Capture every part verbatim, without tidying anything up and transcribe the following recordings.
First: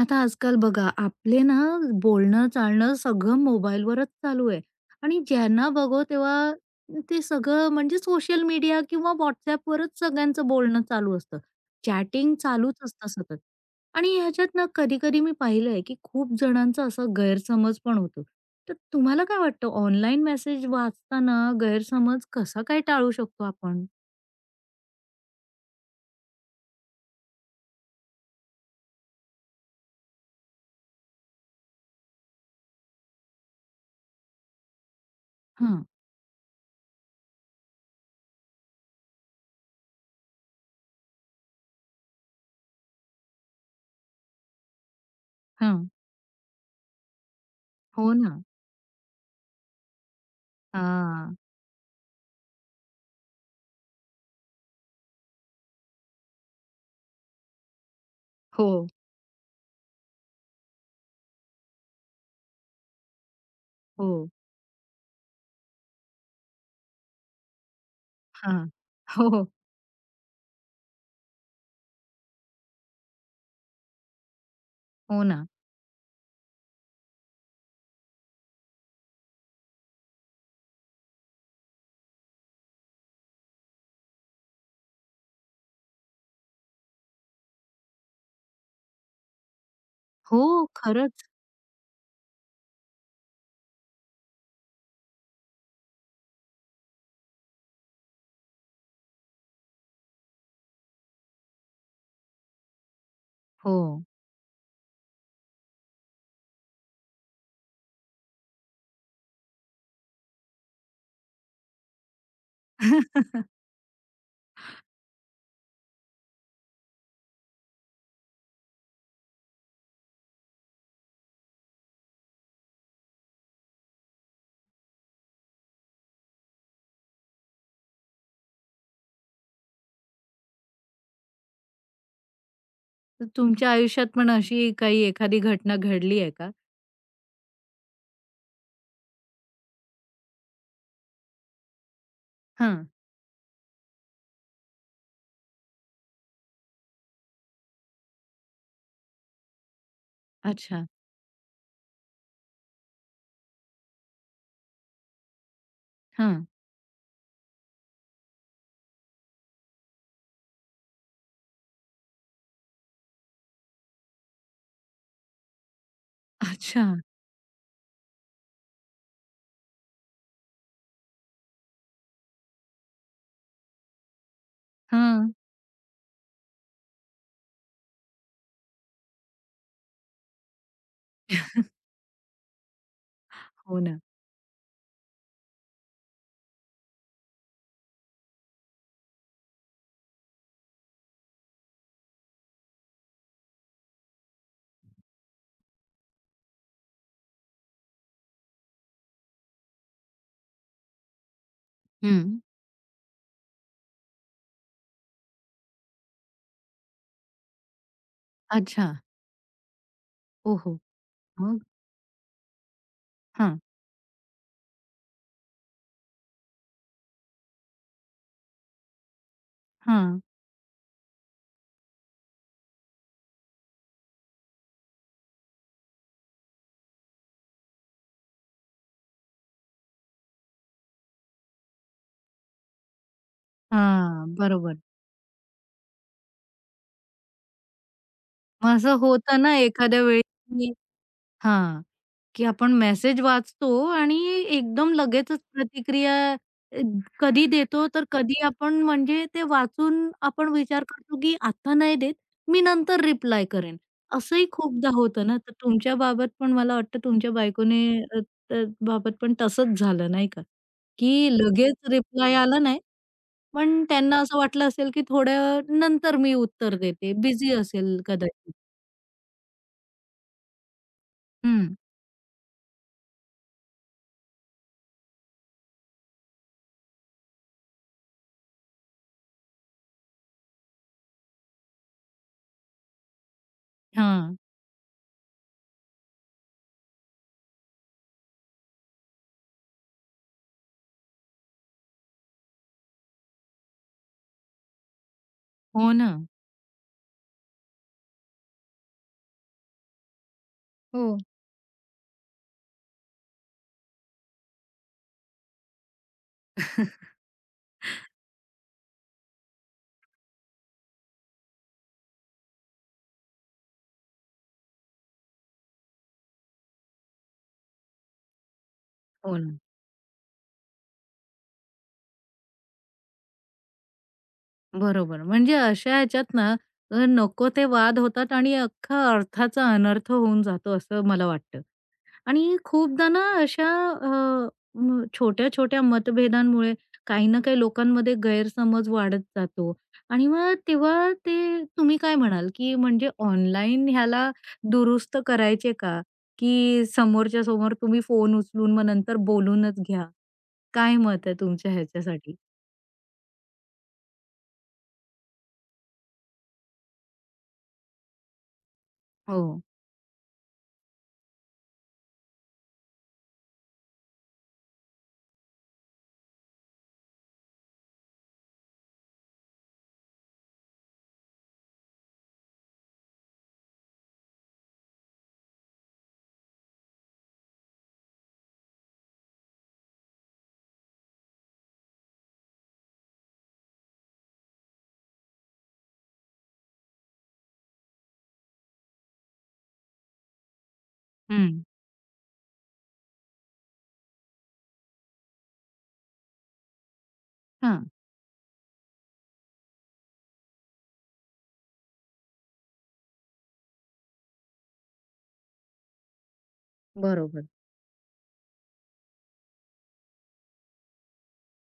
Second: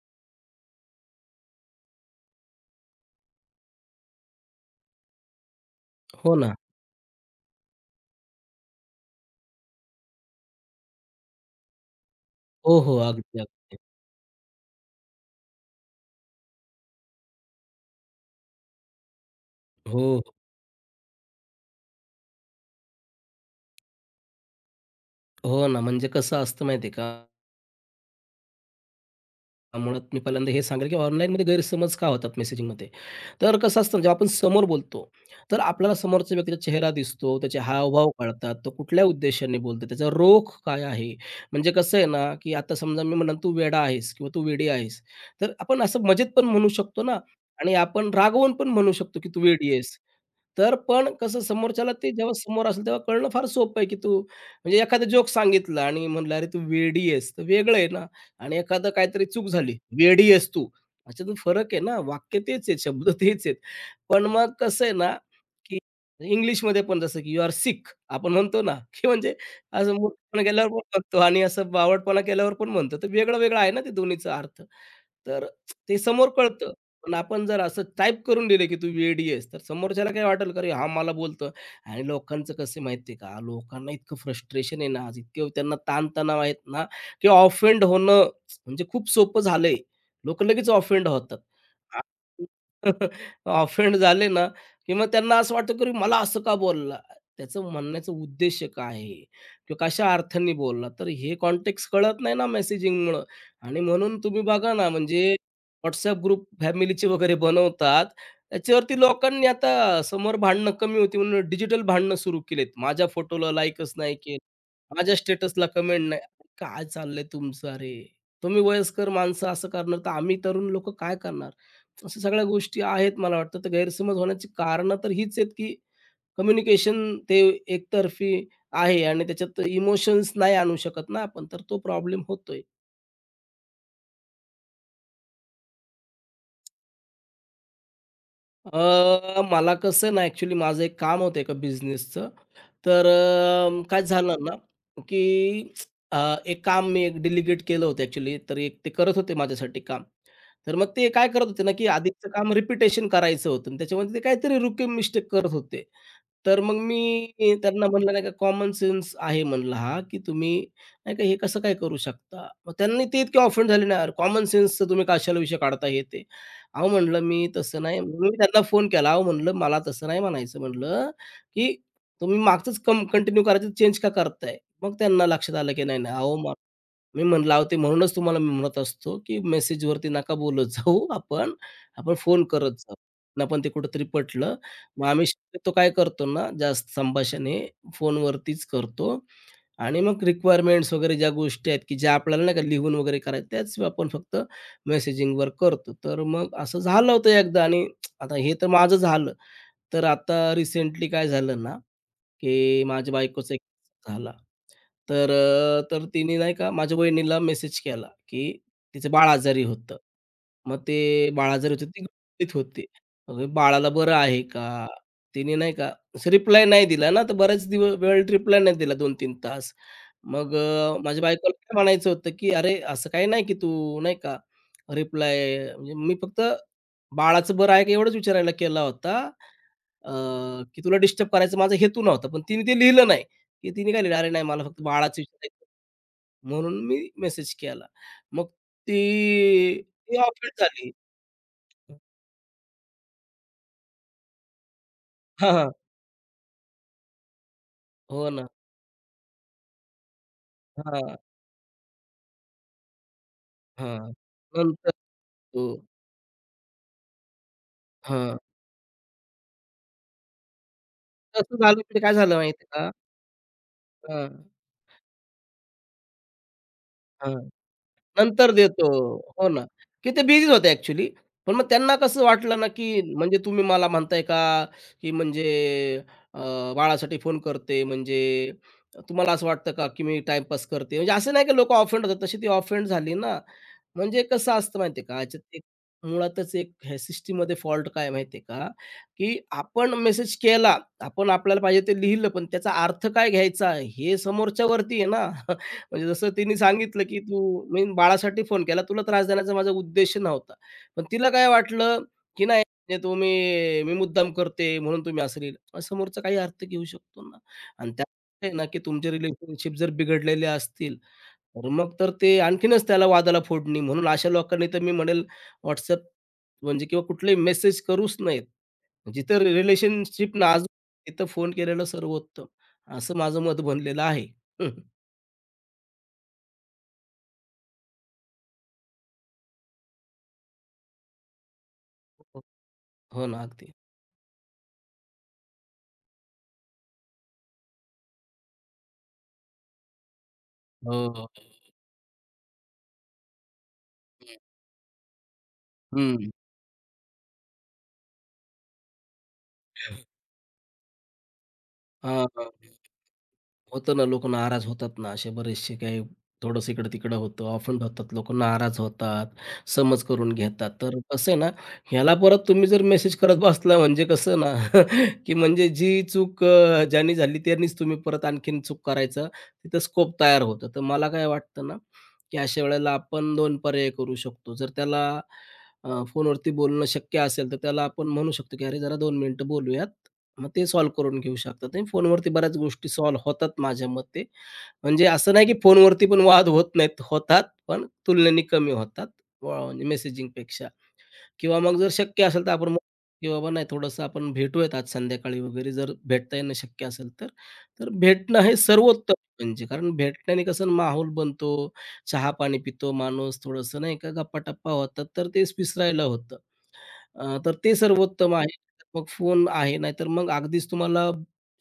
आता आजकाल बघा, आपले ना बोलणं, चालणं सगळं मोबाईलवरच चालू आहे आणि ज्यांना बघो हो तेव्हा ना. ते सगळं म्हणजे सोशल मीडिया किंवा WhatsAppवरच सगळ्यांचं बोलणं चालू असतं. चॅटिंग चालूच हो, हो. असतं सतत अगदी, अगदी. आणि ह्याच्यात ना कधी-कधी मी पाहिलं की खूप जणांचा असा गैरसमज पण होतो. तर तुम्हाला काय वाटतं हो, ऑनलाईन मेसेज वाचताना गैरसमज कसा काय टाळू शकतो आपण? हो ना. म्हणजे कसं असतं माहिती आहे का, मुळात मी पहिल्यांदा हे सांगेल, की ऑनलाईनमध्ये गैरसमज का होतात मेसेजिंगमध्ये? तर कसं असतं ना, जेव्हा आपण समोर बोलतो, तर हं, आपल्याला समोरच्या व्यक्तीचा चेहरा दिसतो, त्याचे हावभाव कळतात, तो कुठल्या उद्देशाने बोलतो, त्याचा रोख काय आहे? म्हणजे कसं आहे ना, की आता समजा मी म्हणेन, "तू वेडा आहेस" किंवा "तू वेडी आहेस." तर आपण हं. असं मजेत पण म्हणू शकतो ना आणि आपण हो ना. रागवून पण म्हणू शकतो, की "तू वेडी आहेस." तर पण हां. कसं समोरच्याला ते जेव्हा समोर असेल तेव्हा कळणं फार सोपं आहे, की तू म्हणजे एखादा जोक सांगितला आणि म्हणलं, "अरे तू वेडी आहेस." तर वेगळं आहे ना आणि हो, एखादं काहीतरी चूक झाली, "वेडी आहेस तू." याच्यातून फरक आहे ना, वाक्य तेच आहेत, शब्द तेच आहेत. पण हो. मग कसं आहे ना, की इंग्लिशमध्ये पण जसं की "यू आर सिक" आपण हां. म्हणतो ना, की हो, म्हणजे हो. असं मूर्खपणा केल्यावर पण म्हणतो आणि असं बावटपणा केल्यावर पण म्हणतो. तर वेगळं-वेगळं आहे ना ते दोन्हीचा अर्थ. हो तर ना. ते समोर कळतं. पण आपण जर असं टाइप करून दिलं, की तू वेडी आहेस, तर समोरच्याला काय वाटेल, का, "अरे, हा मला बोलतो." आणि लोकांचं कसं आहे माहिती का, लोकांना इतकं फ्रस्ट्रेशन आहे ना आज, इतकं त्यांना ताणतणाव आहेत ना, की ऑफेंड होणं म्हणजे खूप सोपं झालंय. लोक हो, लगेच ऑफेंड खरंच. होतात. ऑफेंड झाले ना, की मग त्यांना असं वाटतं, की "अरे, मला असं का बोलला? त्याचं म्हणण्याचा उद्देश काय आहे? किंवा कशा अर्थाने बोलला?" तर हे कॉन्टेक्स्ट कळत नाही ना मेसेजिंगमुळं हो. आणि म्हणून तुम्ही बघा ना, म्हणजे WhatsApp ग्रुप फॅमिलीचे वगैरे बनवतात. त्याच्यावरती लोकांनी आता समोर भांडणं कमी होती म्हणून डिजिटल भांडणं सुरू केलेत. माझ्या फोटोला लाईकच नाही केलं, माझ्या स्टेटसला कमेंट नाही. काय चाललंय तुमचं अरे? तुम्ही वयस्कर माणसं असं करणार, तर आम्ही तरुण लोकं काय करणार? अशा सगळ्या गोष्टी आहेत मला वाटतं. तर गैरसमज होण्याची कारणं तर हीच आहेत, की कम्युनिकेशन ते एकतर्फी आहे आणि त्याच्यात इमोशन्स नाही आणू शकत ना आपण, तर तो प्रॉब्लेम होतोय. तर तुमच्या आयुष्यात पण अशी काही एखादी घटना घडली आहे का? अ, मला कसं ना ॲक्चुअली माझं एक काम होतं एका बिझनेसचं. हां. तर अ, काय झालं ना, की अ, एक काम मी एक डेलिगेट केलं होतं ॲक्चुअली. तर एक ते करत होते माझ्यासाठी काम. तर अच्छा. मग ते काय करत होते ना, की आधीचं काम रिपिटेशन करायचं होतं आणि त्याच्यामध्ये ते काहीतरी रुकीम मिस्टेक करत होते. हां. तर मग मी त्यांना म्हणलं नाही का कॉमन सेन्स आहे म्हणलं हा, की तुम्ही नाही का हे कसं काय करू शकता? मग त्यांनी ते इतके ऑफेंड झाले ना, "अरे कॉमन सेन्सचं तुम्ही कशाला विषय काढता?" हे ते. अच्छा. अहो म्हटलं, "मी तसं नाही." मी त्यांना फोन केला. "अहो," म्हटलं, "मला तसं नाही म्हणायचं," म्हटलं, "की तुम्ही मागचंच कं कंटिन्यू करायचं चेंज का करताय?" मग त्यांना हां. लक्षात आलं, की नाही, नाही, "अहो, मी म्हण लावते म्हणूनच तुम्हाला मी म्हणत असतो, की मेसेजवरती नका बोलत जाऊ आपण. आपण फोन करत जाऊ. त्यांना पण ते हो ना. कुठेतरी पटलं. मग आम्ही शक्यतो काय करतो ना, जास्त संभाषण हे फोनवरतीच करतो आणि मग रिक्वायरमेंट्स वगैरे ज्या गोष्टी आहेत, की ज्या आपल्याला नाही का लिहून वगैरे करायच्या, त्याच आपण फक्त मेसेजिंगवर करतो. तर मग असं झालं होतं एकदा आणि आता हे तर माझं झालं. तर आता रिसेंटली काय झालं ना, हं. की माझ्या बायकोचं एक झालं. तर अ, तर तिने नाही का माझ्या वहिनीला मेसेज केला, की अच्छा. तिचं बाळ आजारी होतं. ओहो! मग ते बाळ मग? आजारी होतं, ती घरीच होती. मग मी, हां. बाळाला बरं आहे का? तिने नाही का रिप्लाय नाही दिला ना, तर बरेच दिवस वेळ रिप्लाय नाही दिला दोन-तीन तास. हां. मग अ, माझ्या बायकोला काय म्हणायचं होतं, की "अरे, असं काही नाही, की तू नाही का रिप्लाय" म्हणजे मी फक्त बाळाचं बरं आहे का एवढंच विचारायला केला होता. अ, की तुला डिस्टर्ब करायचा माझा हेतू नव्हता. पण तिने ते लिहिलं नाही, की तिने काय लिहिलं, "अरे हां. नाही, मला बरोबर. फक्त बाळाचं विचारायचं होतं." म्हणून मी मेसेज केला. मग मग असं ती होतं ना एखाद्या ती वेळी ऑफेंड की झाली. की आपण मेसेज वाचतो आणि एकदम लगेचच हां, हां. प्रतिक्रिया अ, कधी देतो तर हो कधी ना. आपण म्हणजे ते वाचून आपण विचार हां, करतो की आता नाही देत, मी नंतर रिप्लाय करेन. हां. असंही खूपदा नंतर होतं ना, तर हो. तुमच्या बाबत पण मला वाटतं तुमच्या बायकोने अ, हां. त बाबत पण तसंच झालं नाही का? की तसं झालं, लगेच तिथे काय रिप्लाय झालं आला माहिती नाही, का? पण त्यांना हां, असं वाटलं असेल की थोड्या नंतर मी उत्तर देते, हां. बिझी असेल नंतर कदाचित. देतो. हो ना. की ते बिझीच होते ॲक्चुअली. पण मग हं. त्यांना कसं वाटलं ना, की म्हणजे तुम्ही मला म्हणताय का, की म्हणजे अ, बाळासाठी फोन करते म्हणजे तुम्हाला असं वाटतं का, की मी टाईमपास करते? म्हणजे असं नाही की लोकं ऑफेंड होतात. तशी ती ऑफेंड झाली ना. म्हणजे हां. कसं असतं माहिती का, याच्यात एक मुळातच एक ह्या सिस्टममध्ये फॉल्ट काय आहे माहिती आहे का, की आपण मेसेज केला, आपण आपल्याला पाहिजे ते लिहिलं, पण त्याचा अर्थ काय घ्यायचा हे समोरच्यावरती आहे ना. हो म्हणजे ना. जसं तिने सांगितलं, की "तू मी बाळासाठी फोन केला. तुला त्रास देण्याचा माझा उद्देश नव्हता." पण तिला काय वाटलं, की नाही म्हणजे तुम्ही मी मुद्दाम करते म्हणून तुम्ही असं लिहिलं. मग समोरचा काही अर्थ घेऊ शकतो ना आणि त्यात आहे ना, की तुमचे रिलेशनशिप जर बिघडलेले असतील, तर मग तर ते आणखीनच त्याला वादाला फोडणी. म्हणून अशा लोकांनी तर मी म्हणेल WhatsApp म्हणजे किंवा कुठलेही मेसेज करूच नाहीत. हो जिथं ना. रिलेशनशिप नाजूक तिथं फोन केलेलं सर्वोत्तम, असं माझं मत बनलेलं आहे. बरोबर. म्हणजे अशा ह्याच्यात ना अ, नको ते वाद होतात आणि अख्खा अर्थाचा अनर्थ होऊन जातो असं मला वाटतं. आणि खूपदा ना हो ना, अशा अगदी. अ, म छोट्या-छोट्या मतभेदांमुळे काही ना काही लोकांमध्ये गैरसमज वाढत जातो आणि मग हो, तेव्हा हो. ते तुम्ही काय म्हणाल, की म्हणजे ऑनलाईन ह्याला हं. दुरुस्त करायचे का? हं. की समोरच्या समोर तुम्ही फोन उचलून मग नंतर बोलूनच घ्या? काय मत आहे तुमच्या हां, ह्याच्यासाठी? होतं ना, लोकं नाराज होतात ना, असे बरेचसे काही थोडंसं इकडं-तिकडं होतं, ऑफेंड होतात, लोक नाराज होतात, हो. समज करून घेतात. तर कसं आहे ना, ह्याला परत तुम्ही जर मेसेज करत बसला म्हणजे कसं ना, की म्हणजे जी चूक अ, ज्यानी झाली त्यांनीच तुम्ही परत आणखीन चूक करायचा तिथं स्कोप तयार होतो. तर मला काय वाटतं ना, की अशा वेळेला आपण दोन पर्याय करू शकतो. जर त्याला अ, फोनवरती बोलणं शक्य असेल, तर त्याला आपण म्हणू शकतो, की "अरे, जरा दोन मिनिटं बोलूयात." मग ते सॉल्व्ह करून घेऊ शकतात आणि फोनवरती बऱ्याच गोष्टी सॉल्व्ह होतात माझ्या मते. म्हणजे असं नाही, की फोनवरती पण वाद होत नाहीत. होतात, पण तुलनेने कमी होतात व म्हणजे मेसेजिंगपेक्षा किंवा हं. मग जर शक्य असेल, तर आपण म्हणू की "बाबा नाही, थोडंसं आपण भेटूयात आज संध्याकाळी वगैरे." जर भेटता येणं शक्य असेल तर. हां. तर भेटणं हे सर्वोत्तम म्हणजे कारण भेटण्याने कसं माहोल बनतो, चहा-पाणी पितो माणूस, थोडंसं नाही का गप्पा-टप्पा होतात, तर तेच विसरायला होतं. अ, बरोबर. तर ते सर्वोत्तम आहे. मग फोन आहे, नाहीतर मग अगदीच तुम्हाला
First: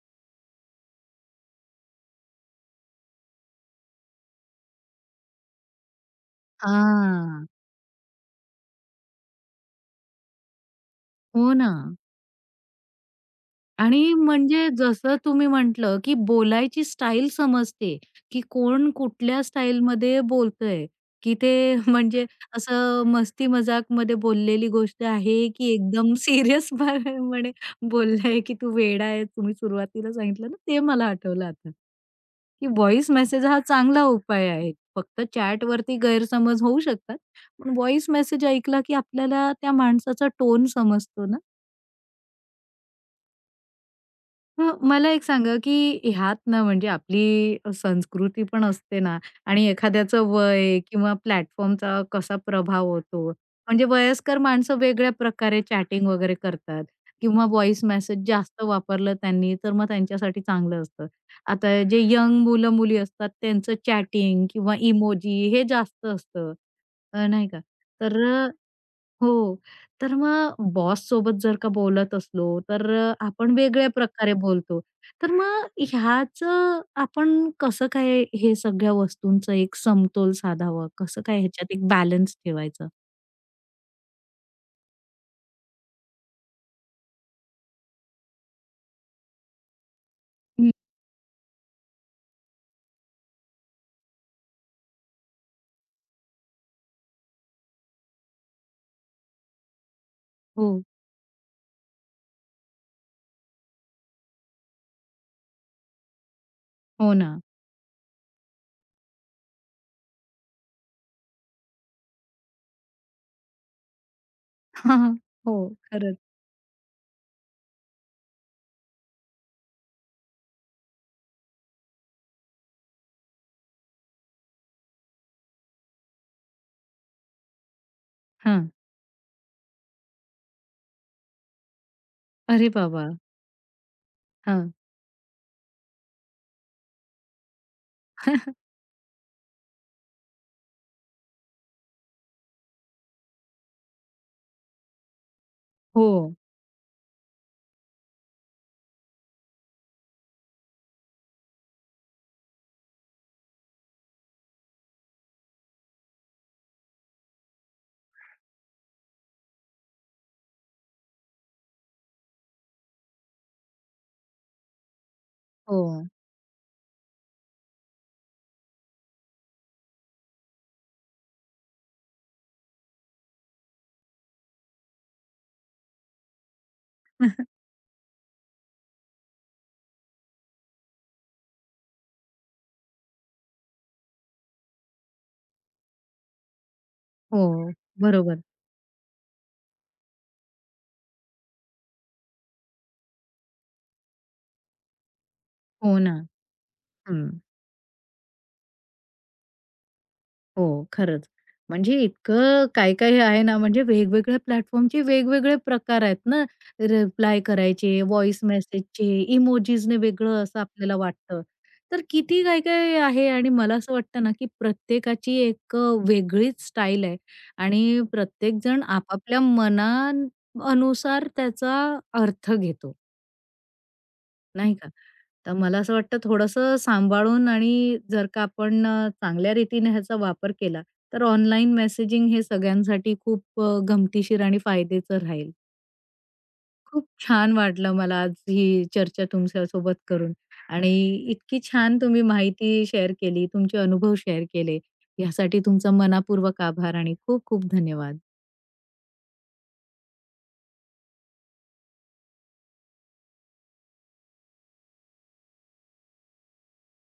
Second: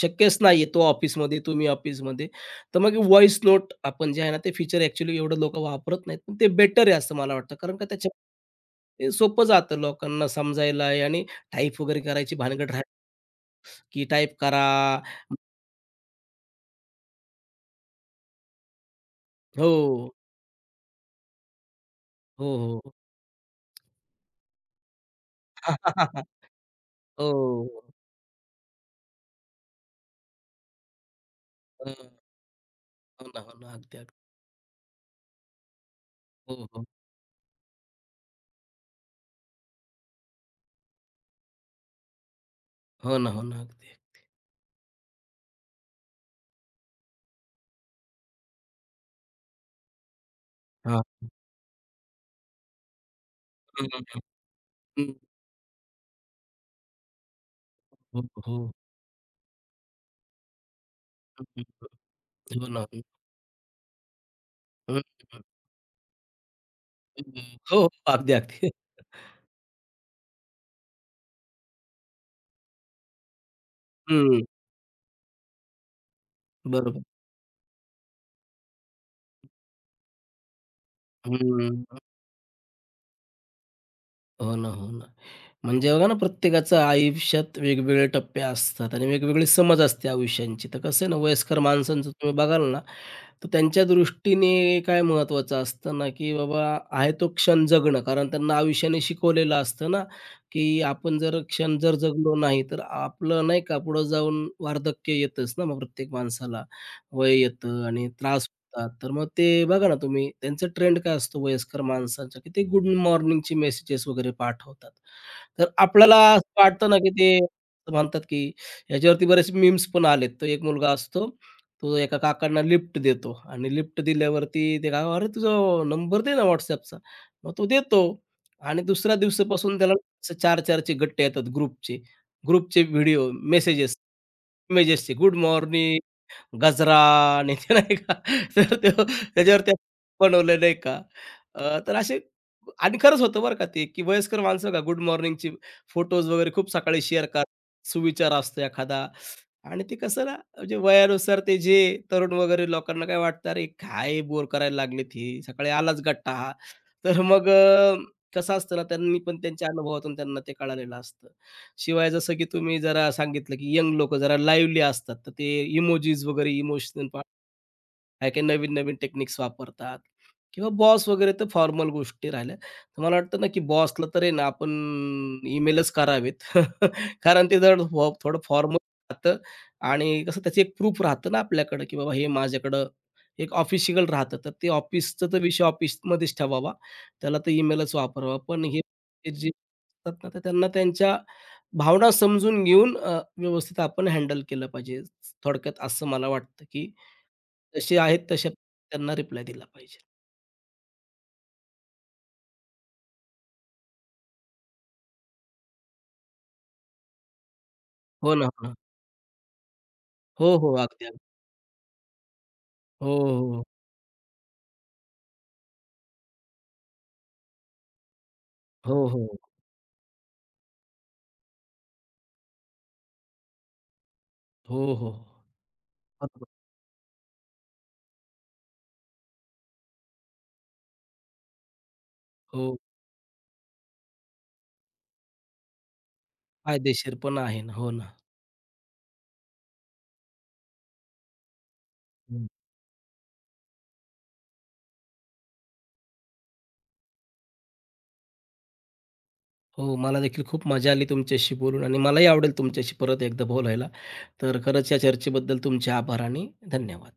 शक्यच नाहीये तो ऑफिसमध्ये, तुम्ही ऑफिसमध्ये. तर मग व्हॉईस नोट आपण जे आहे ना, ते फीचर ॲक्चुअली एवढं लोकं वापरत नाहीत. पण ते बेटर आहे असं मला हां. वाटतं. कारण का त्याच्या ते सोपं जातं लोकांना समजायला आहे, आणि हो ना. टाइप वगैरे करायची भानगड राहते, की आणि टाइप करा. म्हणजे जसं तुम्ही म्हटलं, की बोलायची स्टाईल समजते, की कोण कुठल्या हो, स्टाईलमध्ये बोलतंय, की ते म्हणजे हो, हो. असं मस्ती-मजाकमध्ये बोललेली गोष्ट आहे, की एकदम सीरियस म्हणे हो. बोललंय, की तू वेडा आहे. तुम्ही सुरुवातीला सांगितलं ना, ते मला आठवलं आता, अ, की व्हॉईस हो ना, मेसेज हो हा ना. अगदी, चांगला अगदी. उपाय आहे. फक्त चॅटवरती गैरसमज हो, होऊ हो. शकतात. पण व्हॉईस मेसेज ऐकला, की आपल्याला त्या माणसाचा टोन समजतो ना. हो ना, हो ना. अगदी. मग मला एक सांगा, की ह्यात ना म्हणजे आपली संस्कृती पण असते ना आणि एखाद्याचं वय हां. किंवा प्लॅटफॉर्मचा कसा प्रभाव होतो. हं, म्हणजे हं, हं. वयस्कर माणसं वेगळ्या प्रकारे चॅटिंग वगैरे करतात किंवा व्हॉईस हो, मेसेज जास्त हो. वापरलं त्यांनी, तर मग त्यांच्यासाठी चांगलं असतं. हं, आता जे यंग हं, हो ना. मुलं-मुली असतात त्यांचं चॅटिंग किंवा हं, हं, इमोजी हे जास्त असतं. अ, नाही हं. का. हो, हो. तर अगदी, अ, अगदी. हो. तर मग बॉससोबत जर का बोलत असलो, तर अ, आपण वेगळ्या प्रकारे हं. बोलतो. तर मग ह्याचं बरोबर. आपण कसं काय हे सगळ्या वस्तूंचं एक समतोल साधावा? कसं काय ह्याच्यात हं. एक बॅलन्स ठेवायचं? हो ना, हो ना. म्हणजे बघा ना, प्रत्येकाचं आयुष्यात वेगवेगळे टप्पे असतात आणि वेगवेगळी समज असते आयुष्यांची. हं. तर कसं आहे ना, वयस्कर माणसांचं तुम्ही बघाल ना, तर त्यांच्या दृष्टीने काय महत्त्वाचं असतं ना, की बाबा आहे तो क्षण जगणं. कारण त्यांना आयुष्याने शिकवलेलं असतं ना, की हो. आपण जर क्षण जर जगलो नाही, तर आपलं नाही का पुढं जाऊन वार्धक्य येतंच ना मग प्रत्येक माणसाला. हो वय ना. येतं आणि त्रास हां, तर मग ते बघा ना तुम्ही त्यांचा ट्रेंड काय असतो वयस्कर माणसांचा, की ते गुड मॉर्निंगचे मेसेजेस वगैरे पाठवतात. हो, तर आपल्याला खरंच. असं वाटतं ना, की ते म्हणतात, की ह्याच्यावरती बरेच मीम्स पण आलेत. तो एक मुलगा असतो, तो एका काकांना लिफ्ट देतो आणि लिफ्ट दिल्यावरती ते काका, "अरे, तुझा नंबर दे ना WhatsAppचा." मग तो देतो हां. आणि दुसऱ्या दिवसापासून त्याला असं चार-4चे गट्टे येतात ग्रुपचे. अरे ग्रुपचे बाबा! व्हिडिओ, मेसेजेस, हां. इमेजेसचे, गुड मॉर्निंग गजरा आणि ते नाही का तर तो त्याच्यावर ते बनवलं नाही का. अ, तर असे आणि खरंच होतं बरं का ते, की वयस्कर माणसं बघा गुड मॉर्निंगचे हो, फोटोज वगैरे खूप सकाळी शेअर करतात. सुविचार असतो एखादा आणि ते कसं ना म्हणजे वयानुसार ते जे तरुण वगैरे लोकांना काय वाटतं, "अरे काय बोर करायला लागलेत ही, सकाळी आलाच गट्टा हा." तर मग अ, कसं असतं ना त्यांनी पण त्यांच्या अनुभवातून त्यांना ते कळालेलं असतं. शिवाय जसं की तुम्ही जरा सांगितलं, की यंग लोकं जरा लाईव्हली असतात, तर ते हो. इमोजीस वगैरे इमोशनल काही-काही नवीन-नवीन टेक्निक्स वापरतात किंवा बॉस वगैरे तर फॉर्मल गोष्टी राहिल्या. तर मला वाटतं ना, की बॉसला तर आहे ना आपण ईमेलच करावेत. कारण ते जर थो थोडं फॉर्मल राहतं आणि कसं त्याचं एक प्रूफ राहतं ना आपल्याकडं, की बाबा हे माझ्याकडं एक ऑफिशियल राहतं. तर ते ऑफिसचा तर विषय ऑफिसमध्येच ठेवावा. त्याला तर हो, ईमेलच वापरावा. बरोबर. पण हे हे जे असतात ना, तर त्यांना त्यांच्या भावना समजून घेऊन अ, व्यवस्थित आपण हँडल केलं पाहिजे. थोडक्यात हो असं ना. मला वाटतं, की हं. जसे आहेत तसे त्यांना रिप्लाय दिला पाहिजे. हो, खरंच. म्हणजे इतकं काही-काही आहे ना, म्हणजे वेगवेगळ्या प्लॅटफॉर्मचे वेगवेगळे प्रकार आहेत ना, रिप्लाय करायचे, हो व्हॉईस ना, हो ना. मेसेजचे, इमोजीसने वेगळं हो, असं हो. आपल्याला अगदी, अगदी. वाटतं. तर किती काय-काय हो, आहे आणि हो. मला असं वाटतं ना, की प्रत्येकाची एक वेगळीच स्टाईल आहे आणि प्रत्येकजण हो, हो. आपापल्या मना अनुसार त्याचा अर्थ घेतो. नाही का? हो, हो. तर मला असं वाटतं बरोबर. थोडंसं सांभाळून आणि जर का आपण अ, चांगल्या रीतीने ह्याचा वापर केला, तर ऑनलाईन मेसेजिंग हे हो, सगळ्यांसाठी खूप अ, गमतीशीर आणि फायद्याचं राहील. खूप फायदेशीर पण छान आहे ना. हो वाटलं ना. मला आज ही चर्चा तुमच्यासोबत करून आणि इतकी छान तुम्ही हं. माहिती शेअर केली, तुमचे अनुभव शेअर केले. यासाठी तुमचा मनःपूर्वक आभार आणि खूप खूप धन्यवाद. हो, मला देखील खूप मजा आली तुमच्याशी बोलून आणि मलाही आवडेल तुमच्याशी परत एकदा बोलायला. तर खरंच या चर्चेबद्दल तुमचे आभार आणि धन्यवाद.